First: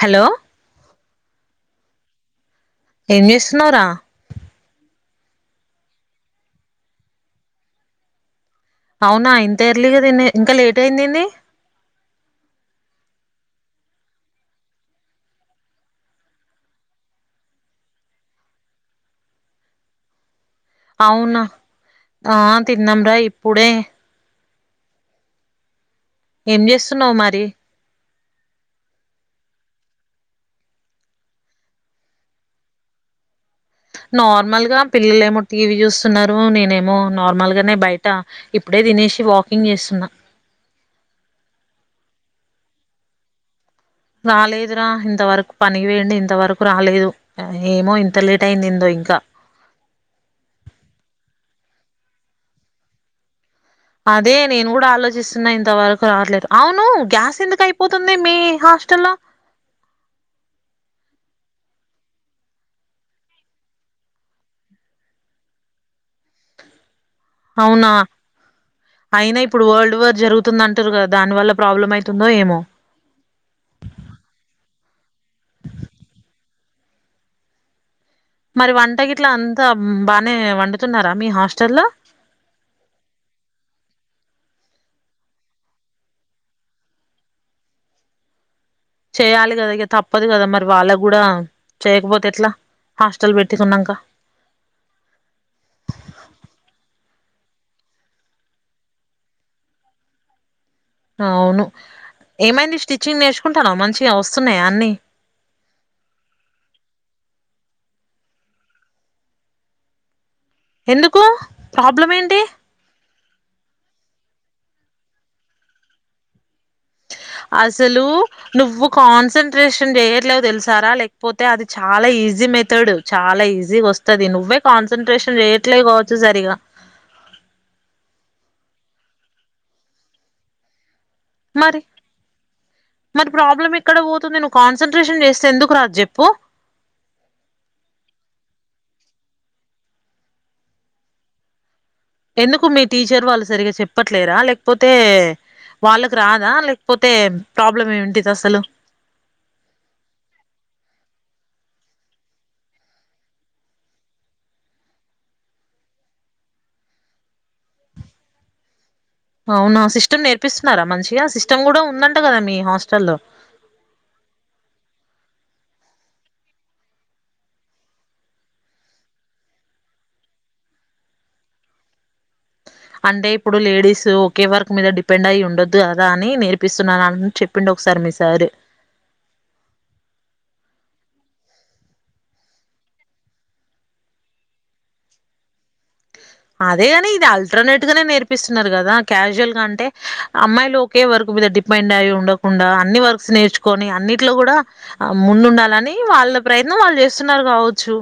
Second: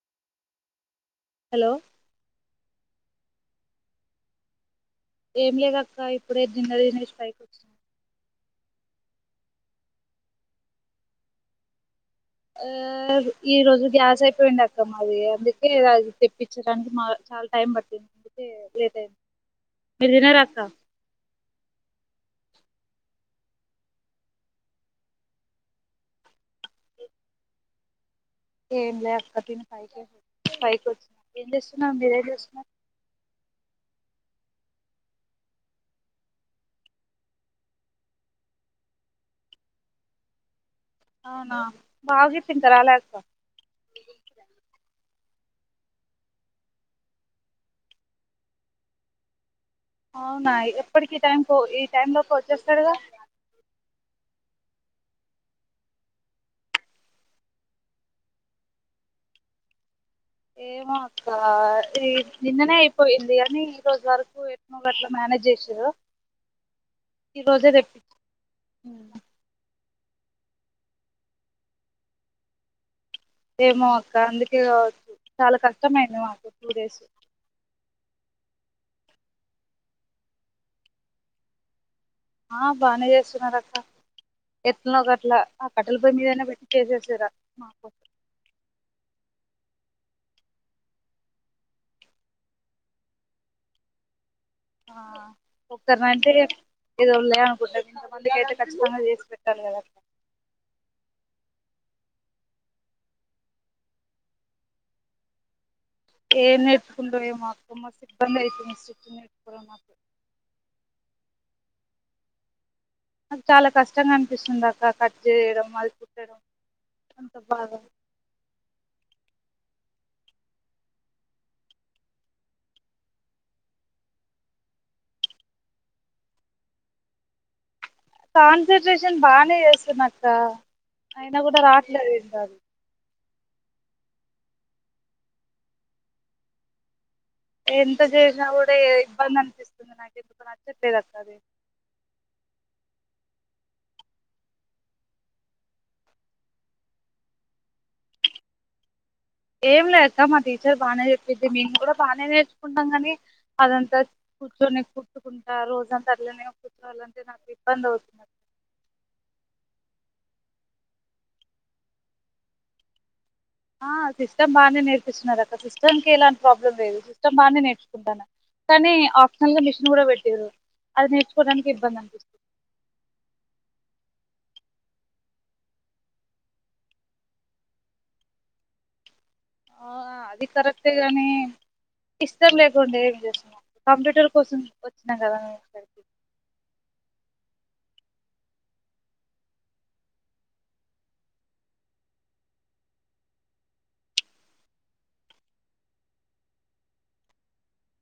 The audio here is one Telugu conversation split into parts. హలో హలో ఏం చేస్తునావ్ రా ఏం లేదక్క ఇప్పుడే డిన్నర్ చేసి పైకి వచ్చిన అవునా ఇంతఎర్లీ గా తిని ఇంకా లేట్ అయిందిడి ఆ ఈ రోజు గ్యాస్ అయిపోయింది అక్క మది అందుకే అది తెప్పించడానికి మా చాలా టైం పట్టింది అందుకే లేట్ అయింది మీరు తినరా అక్క అవున ఆ తిన్నం రా ఇపుడే ఏం చేస్తున్నావు మరి ఏం లే అక్క తిను ఫైవ ఫైవ్కి వచ్చనా ఏం చేస్తున్నా మీరేం చేస్తున్నారు నార్మల్ గా పిల్లలు ఏమో టీవీ చూస్తున్నారు నేనేమో నార్మల్ గానే బయట ఇప్పుడే తినిసి వాకింగ్ చేస్తున్నా అవునా ప్రాజెక్ట్ ఇంకా రల అక్క రాలేదు ర ఇంత వరకు పనికి పోయిండు ఇంత వరకు రాలేదు ఏమో ఇంత లేట్ అయిందిందో ఇంకా అవునా ఎప్పటికిీ టైం ఈ టైమ్ లోపు వచ్చేస్తాడుగా అదే నేను కూడా ఆలోచిస్తున్నా ఇంతవరకు రావట్లేదు అవును గ్యాస్ ఎందుకు అయిపోతుంది మీ హోస్ట్ స్టెల్లో ఏమో అక్క ఈ నిన్ననే అయిపోయింది గాని ఈ రోజు వరకు ఏట్లో గట్లా మేనే మేనేజ్ చేసిరూ అవునా అయినా ఇప్పుడు వల్డ్ డు వార్ జరుగుతుందంటురు కదా దాని వల్ల ప్రాబ్లం అయితుందో ఏమో ఏమో అక్క అందుకే కావచ్చు చాలా కష్టమైంది మాకు టూ డేస్ మరి వంటగిట్లా అంతా బానే వండుతున్నారా మీ హాస్టల్లో ఆ బానే చేస్తున్నారు అక్క ఎట్లో గట్లా ఆ కట్టల పొయ్యి మీదయినా పెట్టి చేసేసారు మా కోసం చెయ్యాలి కదా ఇక తప్పదు కదా మరి వాళ్ళ గూడా చేయకపోతే ఎట్లా హాస్టల్ పెట్టికున్నాంక ఆ ఒకరిని అంతే ఏదో లే గుడ్డ ఇంత మందికి అయితే కఖచ్చితంగా చేసి పెట్టాలి కదా అట్లా అవును ఏమైంది స్టిచ్చింగ్ నేర్చుకుంటున్నావా మంచిగా వస్తున్నాయా అన్నీ ఏం నేర్చకుండో ఏమో అక్క మస్త్ ఇబ్బంది అవుతుంది ఎందుకు ప్రాబ్లం ఏంటి నాకు చాలా కష్టంగా అనిపిస్తుంది అక్క కట్ చేయడం అది కుట్టడం అంత బాగా అసలు నువ్వు కాన్సంట్రేష్ నేన్ చేయట్లేదు తెలుసారా లేకపోతే అది చాలా ఈజీ మెథడ్ చాలా ఈజీ వస్తది నువ్వే కాన్ కాన్సన్ట్రేషన్ చెయట్లే కావచ్చు సరిగా కాన్సన్ట్రేషన్ బానే చేస్తున్నాక్క అయినా కూడా మరి రాట్లేదు మరి ప్రాబ్లం ఎక్కడ పోతుంది నువ్వు కాన్సన్ట్రేషన్ చేస్తే ఎందుకు రాదు చెప్పు ఎంత చేసినా కూడా ఏ ఇబ్బంది అనిపిస్తుంది నాకు ఎందుకో నచ్చట్లేదు అక్క అది ఎందుకు మీ టీచర్ వాళ్ళు సరిగా చెప్పట్లేరా లేకపోతే వాళ్ళకి రాదా లేకపోతే ప్రాబ్లం ఏమిటిది అసలు ఏం లే అక్క మా టీచర్ బానే చెప్పిద్ది మేము కూడా బానే నేర్చుకుంటాం కానీ అదంతా కూర్చొని కూర్చుకుంట రోజంత అట్లనే కూర్చోవాలంటే నాకు ఇబ్బంది అవుతుంది అవునా సిస్టమ్ నేర్పిస్తున్నారా మంచిగా సిస్టమ్ కూడా ఉందంట కదా మీ హాస్టల్లో ఆ సిస్టమ్ బానే నేర్పిస్తున్నారు అక్క సిస్టమ్ కి ఎలాంటి ప్రాబ్లం లేదు సిస్టమ్ బాగానే నేర్చుకుంటాను కానీ ఆప్షనల్ గా మిషన్ కూడా పెట్టిరు అది నేర్చుకోవడానికి ఇబ్బంది అనిపిస్తుంది అంటే ఇప్పుడు లేడీస్ ఒకే వరకు మీద డిపెండ్ అయ్యి ఉండొద్దు కదా అని నేర్పిస్తున్నాను అని చెప్పిండు ఒక సారి మీ సారు ఆ అది కరెక్టే గాని ఇష్టం లేకుండే ఏమి చేస్తాం కంప్యూటర్ కోసం వచ్చినాం కదా అదే గాని ఇది అల్టర్నేట్ గానే నేర్పిస్తున్నారు కదా క్యాజువల్ గా అంటే అమ్మాయిలు ఒకే వర్క్ మీద డిపెండ్ అయ్యి ఉండకుండా అన్ని వర్క్స్ నేర్చుకొని అన్నిట్లో గూడా ముందుండాలని వాళ్ళ ప్రయత్నం వాళ్ళు చేస్తున్నారు గావచ్చు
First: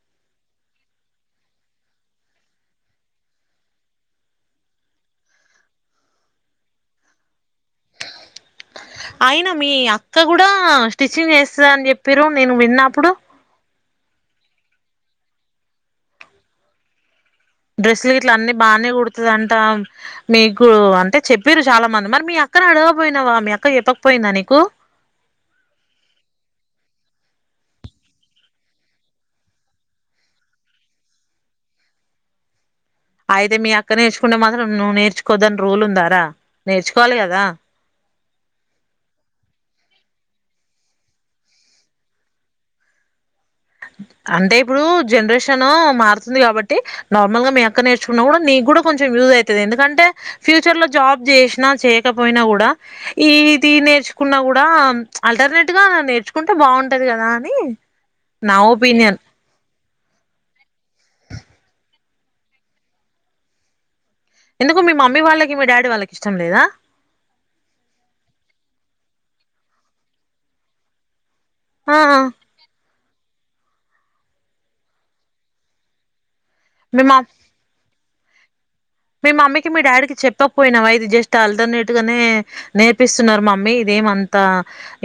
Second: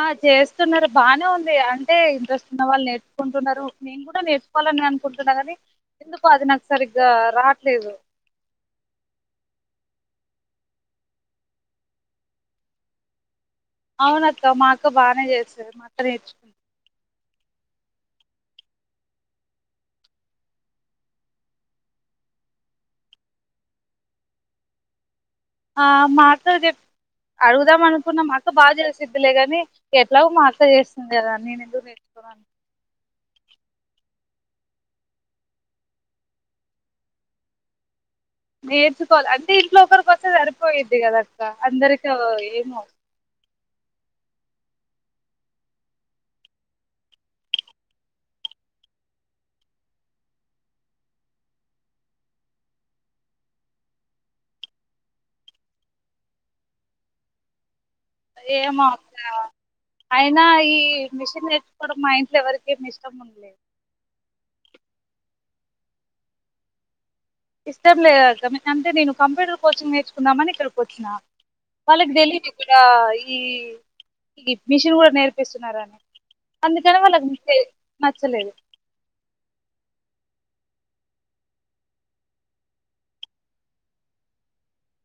ఆ చేస్తున్నారు బానే ఉంది అంటే ఇంట్రెస్ట్ ఉన్న వాళ్ళు నేర్చుకుంటున్నారు నేను కూడా నేర్చుకోవాలని అనుకుంటున్నా కుంటున్నా గానీ ఎందుకో అది నాకు సారిగా రా అయినా మీ అ అక్క గూడా స్టిచ్చింగ్ చేస్తదని చెప్పిరు నేను విన్న అప్పుడు అవునక్క మా అక్క బానే చేస్తది మా అక్క నేర్చుకు డ్రెస్లు ఇట్లా అన్నీ బానే కుడుతదంటా మీకు అంటే చెప్పిరు చాలా మంది మరి మీ అక్క ని అడగ క పోయినావా మీ అక్క చెప్పకపోయిందా నీకు ఆ మా అక్కకి చెప్ అడుగుదాం అనుకున్న మా అక్క బాగా చేసిద్లే గాని ఎట్లాగో మా అక్క చేస్తంది కదా నేను ఎందుకులే అయితే మీ అక్క నేర్చుకుంటే మాత్రం నువ్వు నేర్చుకోవద్దని రూల్ ఉందారా నేర్చుకోవాలి కదా నేర్చుకోవాలి అంటే ఇంట్లో ఒకరికి వస్తే సరిపోయిద్ది కదక్క అందరికి ఏమో అంటే ఇప్పుడు జనరేషన్ మారుతుంది కాబట్టి నార్మల్ గా మీ అక్క నేర్చుకున్నా కూడా నీకు కూడా కొంచెం యూజ్ అయితది ఎందుకంటే ఫ్యూచర్ లో జాబ్ చేసిన చేయకపోయినా కూడా ఇది నేర్చు కున్నా కూడా ఆల్టర్నేట్ గా నేర్చుకుంటే బాగుంటది కదా అని నా ఎమో అక్క ఒపీనియన్. అయినా ఈ మిషన్ నేర్చుకోవడం మా ఇంట్లో ఎవరికేమి ఇష్టం ఉండలేదు ఎందుకు మీ మమ్మీ వాళ్ళకి మీ డాడీ వాళ్ళకి ఇష్టం లేదా ఇష్టం లేదు అక్క అంటే నేను కంప్యూటర్ కోచింగ్ నేర్చుకుందామని ఇక్కడికికొచ్చిన ఆ! వాళ్ళకి తెలియదు ఇక్కడ ఈ ఈ మిషన్ కూడా నేర్పిస్తున్నారని అందుకనే మీ మా వాళ్ళకు [unintelligible] నచ్చలేదు మీ మమ్మీకి మీ డాడీకి చెప్పకపోయినవా ఇది జస్ట్ ఆల్టర్నేట్ గానే నేర్పిస్తున్నారు మమ్మీ ఇది ఏమి అంత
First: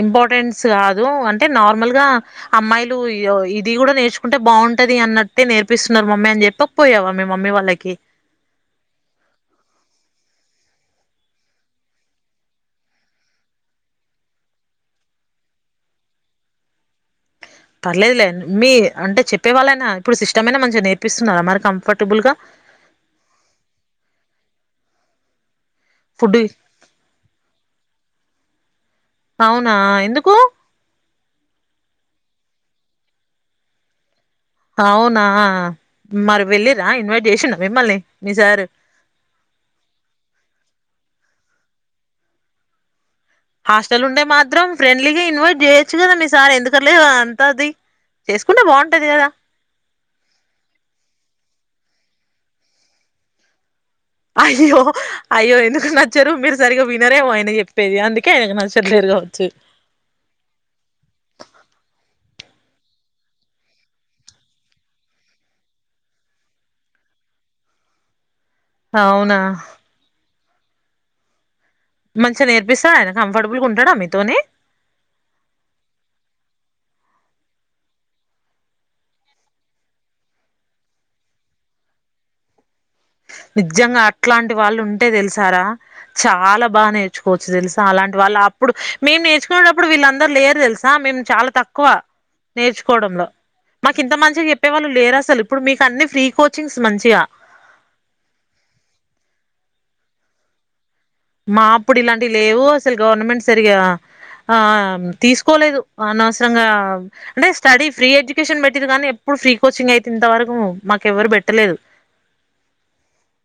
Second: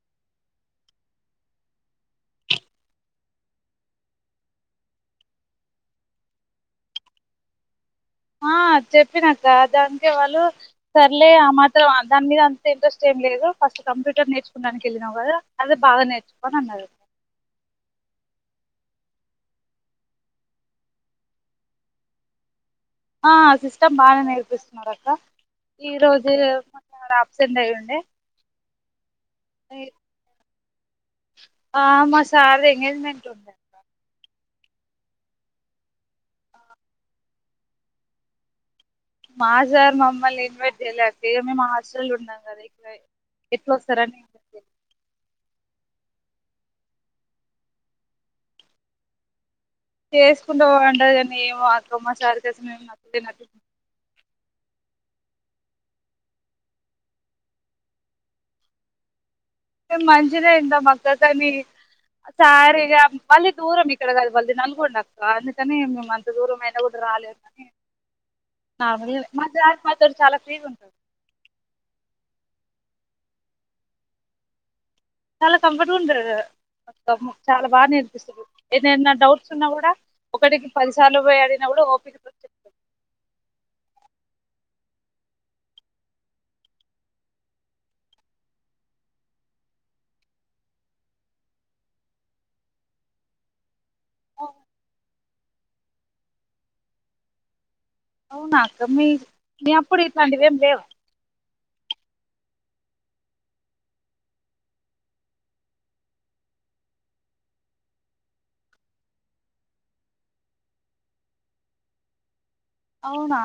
ఇంపార్టెన్స్ కాదు అంటే నార్మల్ గా అమ్మాయిలు ఇది కూడా నేర్చుకుంటే బాగుంటది అన్నట్టే నేర్పిస్తున్నారు మమ్మీ అని చెప్పకపోయావా మీ మమ్మీ వాళ్ళకి ఆ చెప్పినక్క దానికే వాళ్ళు సర్లే ఆ మాత్రం దాని మీద అంత ఇంట్రెస్ట్ ఏం లేదు ఫస్ట్ కంప్యూటర్ నేర్చుకోడానికి వెళ్లినావు కదా అదే బాగా నేర్చుకో అని అన్నారు పర్లేదులే మీ అంటే చెప్పే వాళ్ళైనా ఇప్పుడు సిస్టమ్ అయినా మంచిగా నేర్పిస్తున్నారా మరి కంఫర్టబుల్ గా ఆ సిస్టమ్ బాగా నేర్పిస్తున్నారు అక్క ఈ రోజు ఫుడ్ రేపు అబ్సెంట్ అయ్యండే అవునా ఎందుకు సార్ ది ఎంగేజ్మెంట్ ఉంది అక్క అవునా మరి వెళ్ళిర్ర ఇన్వైట్ చేసిండ మిమ్మల్ని మీ సారు మా సార్ మమ్మల్ని ఇన్వైట్ చేయల మేమే మా హాస్టల్ ఉన్నాం కదా ఇక్కడ ఎట్లా హాస్టల్ వస్తారని ఉండే మాత్రం ఫ్రెండ్లీగా ఇన్వైట్ చేయొచ్చు వచ్చు కదా మీ సారి ఎందుకుర్లేదు అంత అది చేసుకుంటే బాగుంటది కదా చేసుకుంటే ఉండదు కానీ ఏమో అమ్ మా సారి చేస మేము నచ్చ నం [unintelligible] అయ్యో అయ్యో ఎందుకు నచ్చరు మీరు సరిగా వినరేమో ఆయన చెప్పేది అందుకే ఆయనకు నచ్చటులేరుగా మేము మంచిగ నే వింటము అక్క కానీ సార్ ఇగ మళ్ళీ దూరం ఇక్కడ కాదు వాల్ది నల్గొండక్క అందుకని మేము అంత దూరం అయిన కూడా మా అవునా మా తడు చాలా ఫ్రీగా ఉంటంది [unintelligible] మంచిగా నేర్పిస్తాడ ఆయన కంఫర్టబుల్ గా ఉంటాడా మీతోనే చాలా కంఫట్ గా ఉంటరు మొత్తము చాలా బాగా నేర్పిస్తరు ఏదన్న డౌట్స్ ఉన్నా గూడా ఒకటికి పదిసార్లు పోయి ఆడినప్పుడు ఓపికతో చొప్ [inaudible] నిజంగా అట్లాంటి వాళ్ళు ఉంటే తెలుసా రా చాలా బాగా నేర్చుకోచ్చు తెలుసా అలాంటి వాళ్ అలా అప్పుడు మేము నేర్చుకునేటప్పుడు వీళ్ళందరూ లేరు తెలుసా మేము చాలా తక్కువ. నేర్చుకోవడంలో మాకు ఇంత మంచిగా చెప్పేవాళ్ళు లేరు అసలు ఇప్పుడు మీకు అన్ని ఫ్రీ కోచింగ్స్ మంచిగా. అవునా అక్క మీ మీ అప్పుడు ఇట్లాంటివేం లేవా. మాప్పుడు ఇలాంటివి లేవు అసలు గవర్నమెంట్ సరిగా ఆ తీసుకోలేదు అనవసరంగా అంటే స్టడీ ఫ్రీ ఎడ్యుకేషన్ పెట్టిది కానీ ఎప్ ప్ ఫ్రీ కోచింగ్ అయితే ఇంత వరకు మాకెవ్వరు పెట్టలేదు. అవునా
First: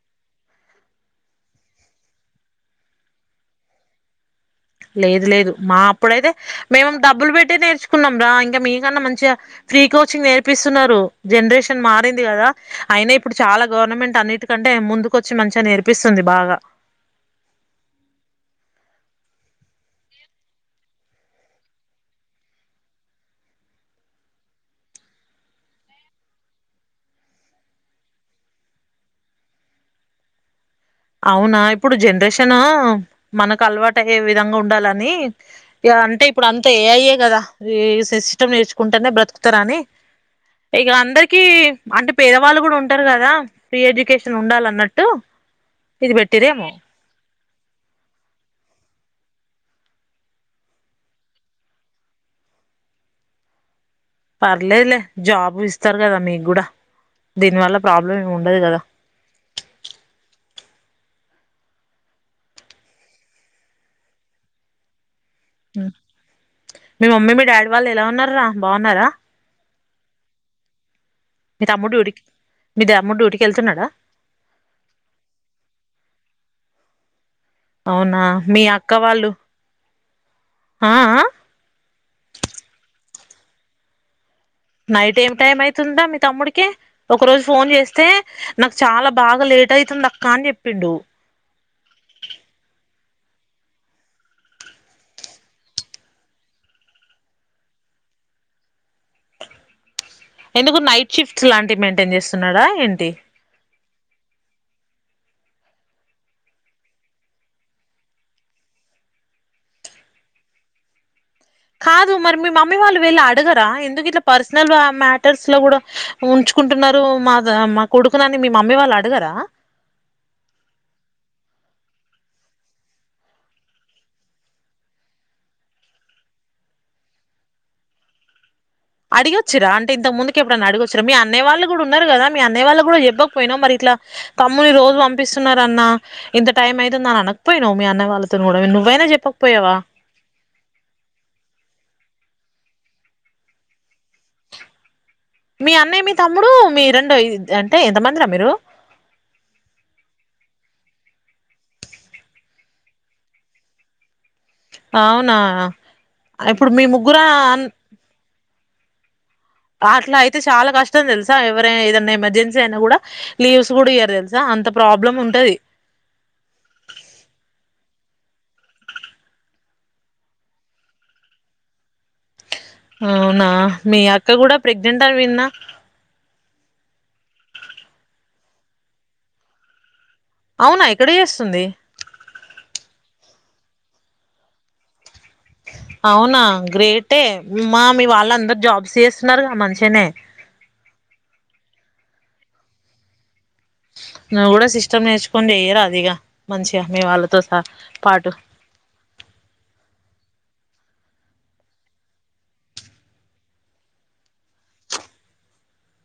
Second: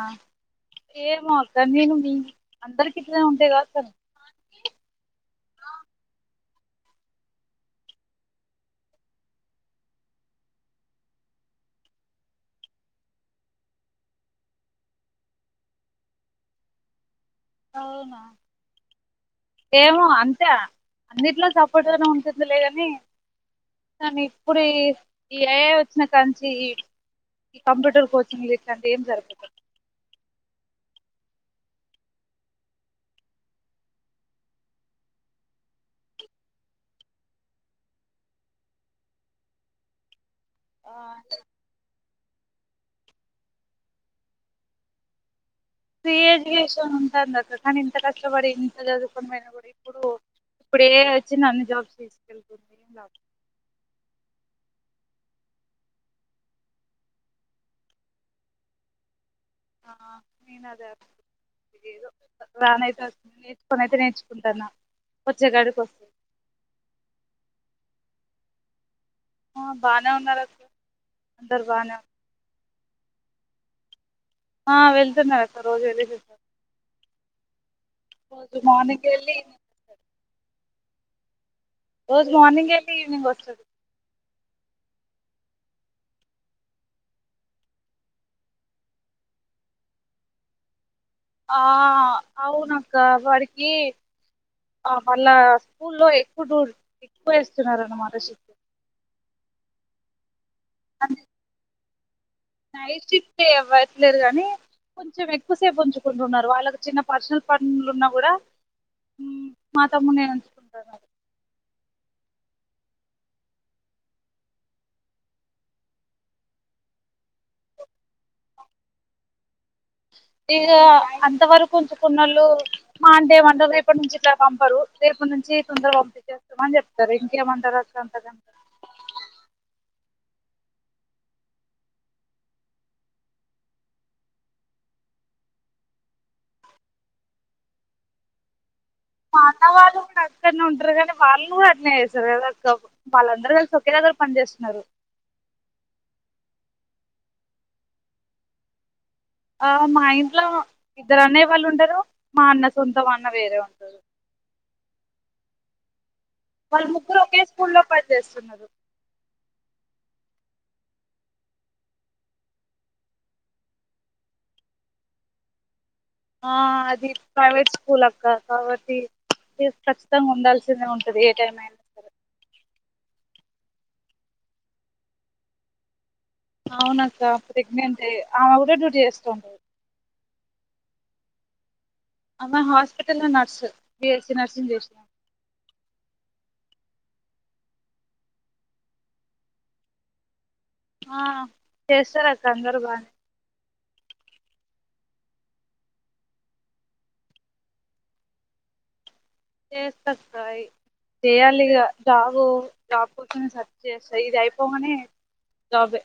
ఏమో అక్క నేను మీ అందరుకి ఇట్లే ఉంటాయ్ కావొచ్చు అన్ లేదు లేదు మా అప్పుడైతే మేము డబ్బులు పెట్టి నేర్చుకున్నాం రా ఇంకా మీకన్నా మంచిగా. ఫ్రీ కోచింగ్ నేర్పిస్తున్నారు జనరేషన్ మారింది కదా అయినా ఇప్పుడు చాలా గవర్నమెంట్ అన్నిటికన్ టే ముందుకొచ్చి మంచిగా నేర్పిస్తుంది బాగా అవునా ఏమో అంతే అన్నిట్లో సపోర్ట్గానే ఉంటుంది లేగాని. కానీ ఇప్పుడు ఈ ఈ ఇ ఏఐ వచ్చినా కానుంచి ఈ ఈ కంప్యూటర్ కోచింగ్లు ఇట్లాటివి ఎమ్ జరుగుతలా. అవునా ఇప్పుడు జనరేషనను మనకు అలవాటయ్యే విధంగా ఉండాలని ఇగ అంటే ఇప్పుడు అంత ఏఐ య్యే కదా ఈ సిస్టమ్ నేర్చుకుంటేనే బ్రతుకుతారని. ఆ ఇగా అందరికీ అంటే పేదవాళ్ళు కూడా ఉంటారు కదా ఫ్రీ ఎడ్యుకేషన్ ఉండాలన్నట్టు. ఇది ఫ్రీ పెట్టిరేమో ఎడ్యుకేషన్ ఉంటాందక్క కానీ ఇంత కష్టపడి ఇంత చదువుకుని పోయినా కూడా ఇప్పుడు. ఇప్పుడు ఏఐ వచ్చింది అన్ని జాబ్స్ తీసుకెళ్తుంది పర్లేదులే జాబు ఇస్తారు కదా మీకు కూడా దీని వల్ల ప్రాబ్లం ఏమి ఉండదు కదా ఆ నేన్ అదే అనుకు ఏదో రానైతే వచ్చింది నేర్చుకొని అయితే నేర్చుకుంటాన్నా. ఉ మీ మమ్మీ మీ డాడీ వాళ్ళు ఎలా ఉన్నారా బాగున్నారా. ఉ బాగానే ఉన్నారు అక్ మీ తమ్ముడు డ్యూట్కి మీ తమ్ముడు డ్యూటీకి వెళ్తున్నాడా. ఆ వెళ్తున్నాడక్క రోజు వెళ్ళసి వస్తాడు అవునా మీ అక్క మార్నింగ్ వాళ్ళు వెళ్ళి హ ఆ రోజు మార్నింగ్ వెళ్ళి ఈవినింగ్ వస్తది నైట్ ఎమ్ టైమ్ అయితుందా మీ తమ్ముడికి ఒక రోజు ఫోన్ చేస్తే నాకు చాలా బాగా లే లేట్ అయితుంది అక్కా అని చెప్పిండు ఆ అవునక్క వాడికి ఆ మళ్ళా స్కూల్లో ఎక్కు డూర్ ఎక్కువ వేస్తున్నారనమాట షిఫ్టిం ఎందుకు నైట్ అంటే షీఫ్ట్ లాంటివి మెయింటైన్ చేస్త్ నైట్ షిఫ్టే ఎవత్ లేదు గానీ కొంచెం ఎక్కువసేపు ఉంచుకుంటున్నారు వాళ్ళకి చిన్న పర్సనల్ పండ్లు ఉన్నా గుడా ఉ మా తమ్మున్నే ఉంచుకుంటున్నారు. కాదు మరి మీ మమ్మీ వాళ్ళు వెళ్ళి అడగరా ఎందుకు ఇట్లా పర్సనల్ మ్యాటర్స్ లో కూడా ఉంచ్ కుంటున్నారు మా మా కొడుకునని మీ మమ్మీ వాళ్ళు అడగరా. ఇక అంతవరకు ఉంచుకున్నళ్ళు మాండే మండ రేపటి నుంచి ఇట్లా పంపరు రేప్ ఇప్ప నుంచి తొందరగా పంపి చేస్తామని చెప్తారు ఇంకేమంటారు అంతగా. అడిగొచ్చరా అంటే ఇంత ముందుకి ఎప్పుడైనా అడిగొచ్చరా, మీ అన్నయ వాళ్ళు కూడా ఉన్నారు కదా మీ అన్నయ వాళ్ళు కూడా చెవ్వకపోయినా మరి ఇట్ల్ ఇలా తమ్ముని రోజు పంపిస్తున్నార అన్న ఇంత టైమ్ అయితుంది అని అనకపోయినా మీ అన్న వాళ్ళతో కూడా నువ్ మా అన్నవాళ్ళు కూడా అక్కడనే ఉంటారు కానీ వాళ్ళు కూడా అట్లానే రే వాళ్ళందరూ కలిసి ఒకే దగ్గర పని చేస్తున్నారు మీ అన్నయ్య మీ తమ్ముడు మీ రెండు అంటే ఎంతమందిరా మీరు ఆ మా ఇంట్లో ఇద్దరు అన్నయా వాళ్ళు ఉంటారు మా అన్న సొంతం అన్న వేరే ఉంటారు అవునా ఇప్పుడు మీ వాళ్ళు ముగ్గుర ముగ్గురు ఒకే అన్ స్కూల్లో పని చేస్తున్నారు అట్లా అయితే చాలా కష్టం తెలుసా ఎవరైనా ఏదైనా ఎమర్జెన్సీ అయినా కూడా లీవ్స్ కూడా ఇయ్యరు తెలుసా అంత ప్రాబ్లం ఉంటది ఆ అది ప్రైవేట్ స్కూల్ అక్క కాబట్టి ఖచ్చితంగా ఉండాల్సిందే ఉంటది ఏ టైం అయినా సరే అవునా మీ అక్క కూడా ప్రెగ్నెంట్ అని విన్న అవునక్క ప్రెగ్నెంట్ ఆమె కూడా డ్యూటీ చేస్తుండంది అవునా ఇక్కడే చేస్తుంది అమ్మా హాస్పిటల్ లో నర్స్ బిఎస్సి నర్సింగ్ చేసినా అవునా గ్రేటే మా మీ వాళ్ళ అందరు జాబ్స్ చేస్తున్నారు గా మంచిగానే ఆ చేస్తారు అక్క అందరూ బాగా నువ్వు కూడా సిస్టమ్ నేర్చుకోని చేయ్యరా ఇగా మంచిగా మీ వాళ్ళతో స పాటు [inaudible] చేయాలి ఇగ జాబ్ జాబ్ కోసమే సర్చ్ చేస్తయి ఇది అయిపోగానే తవే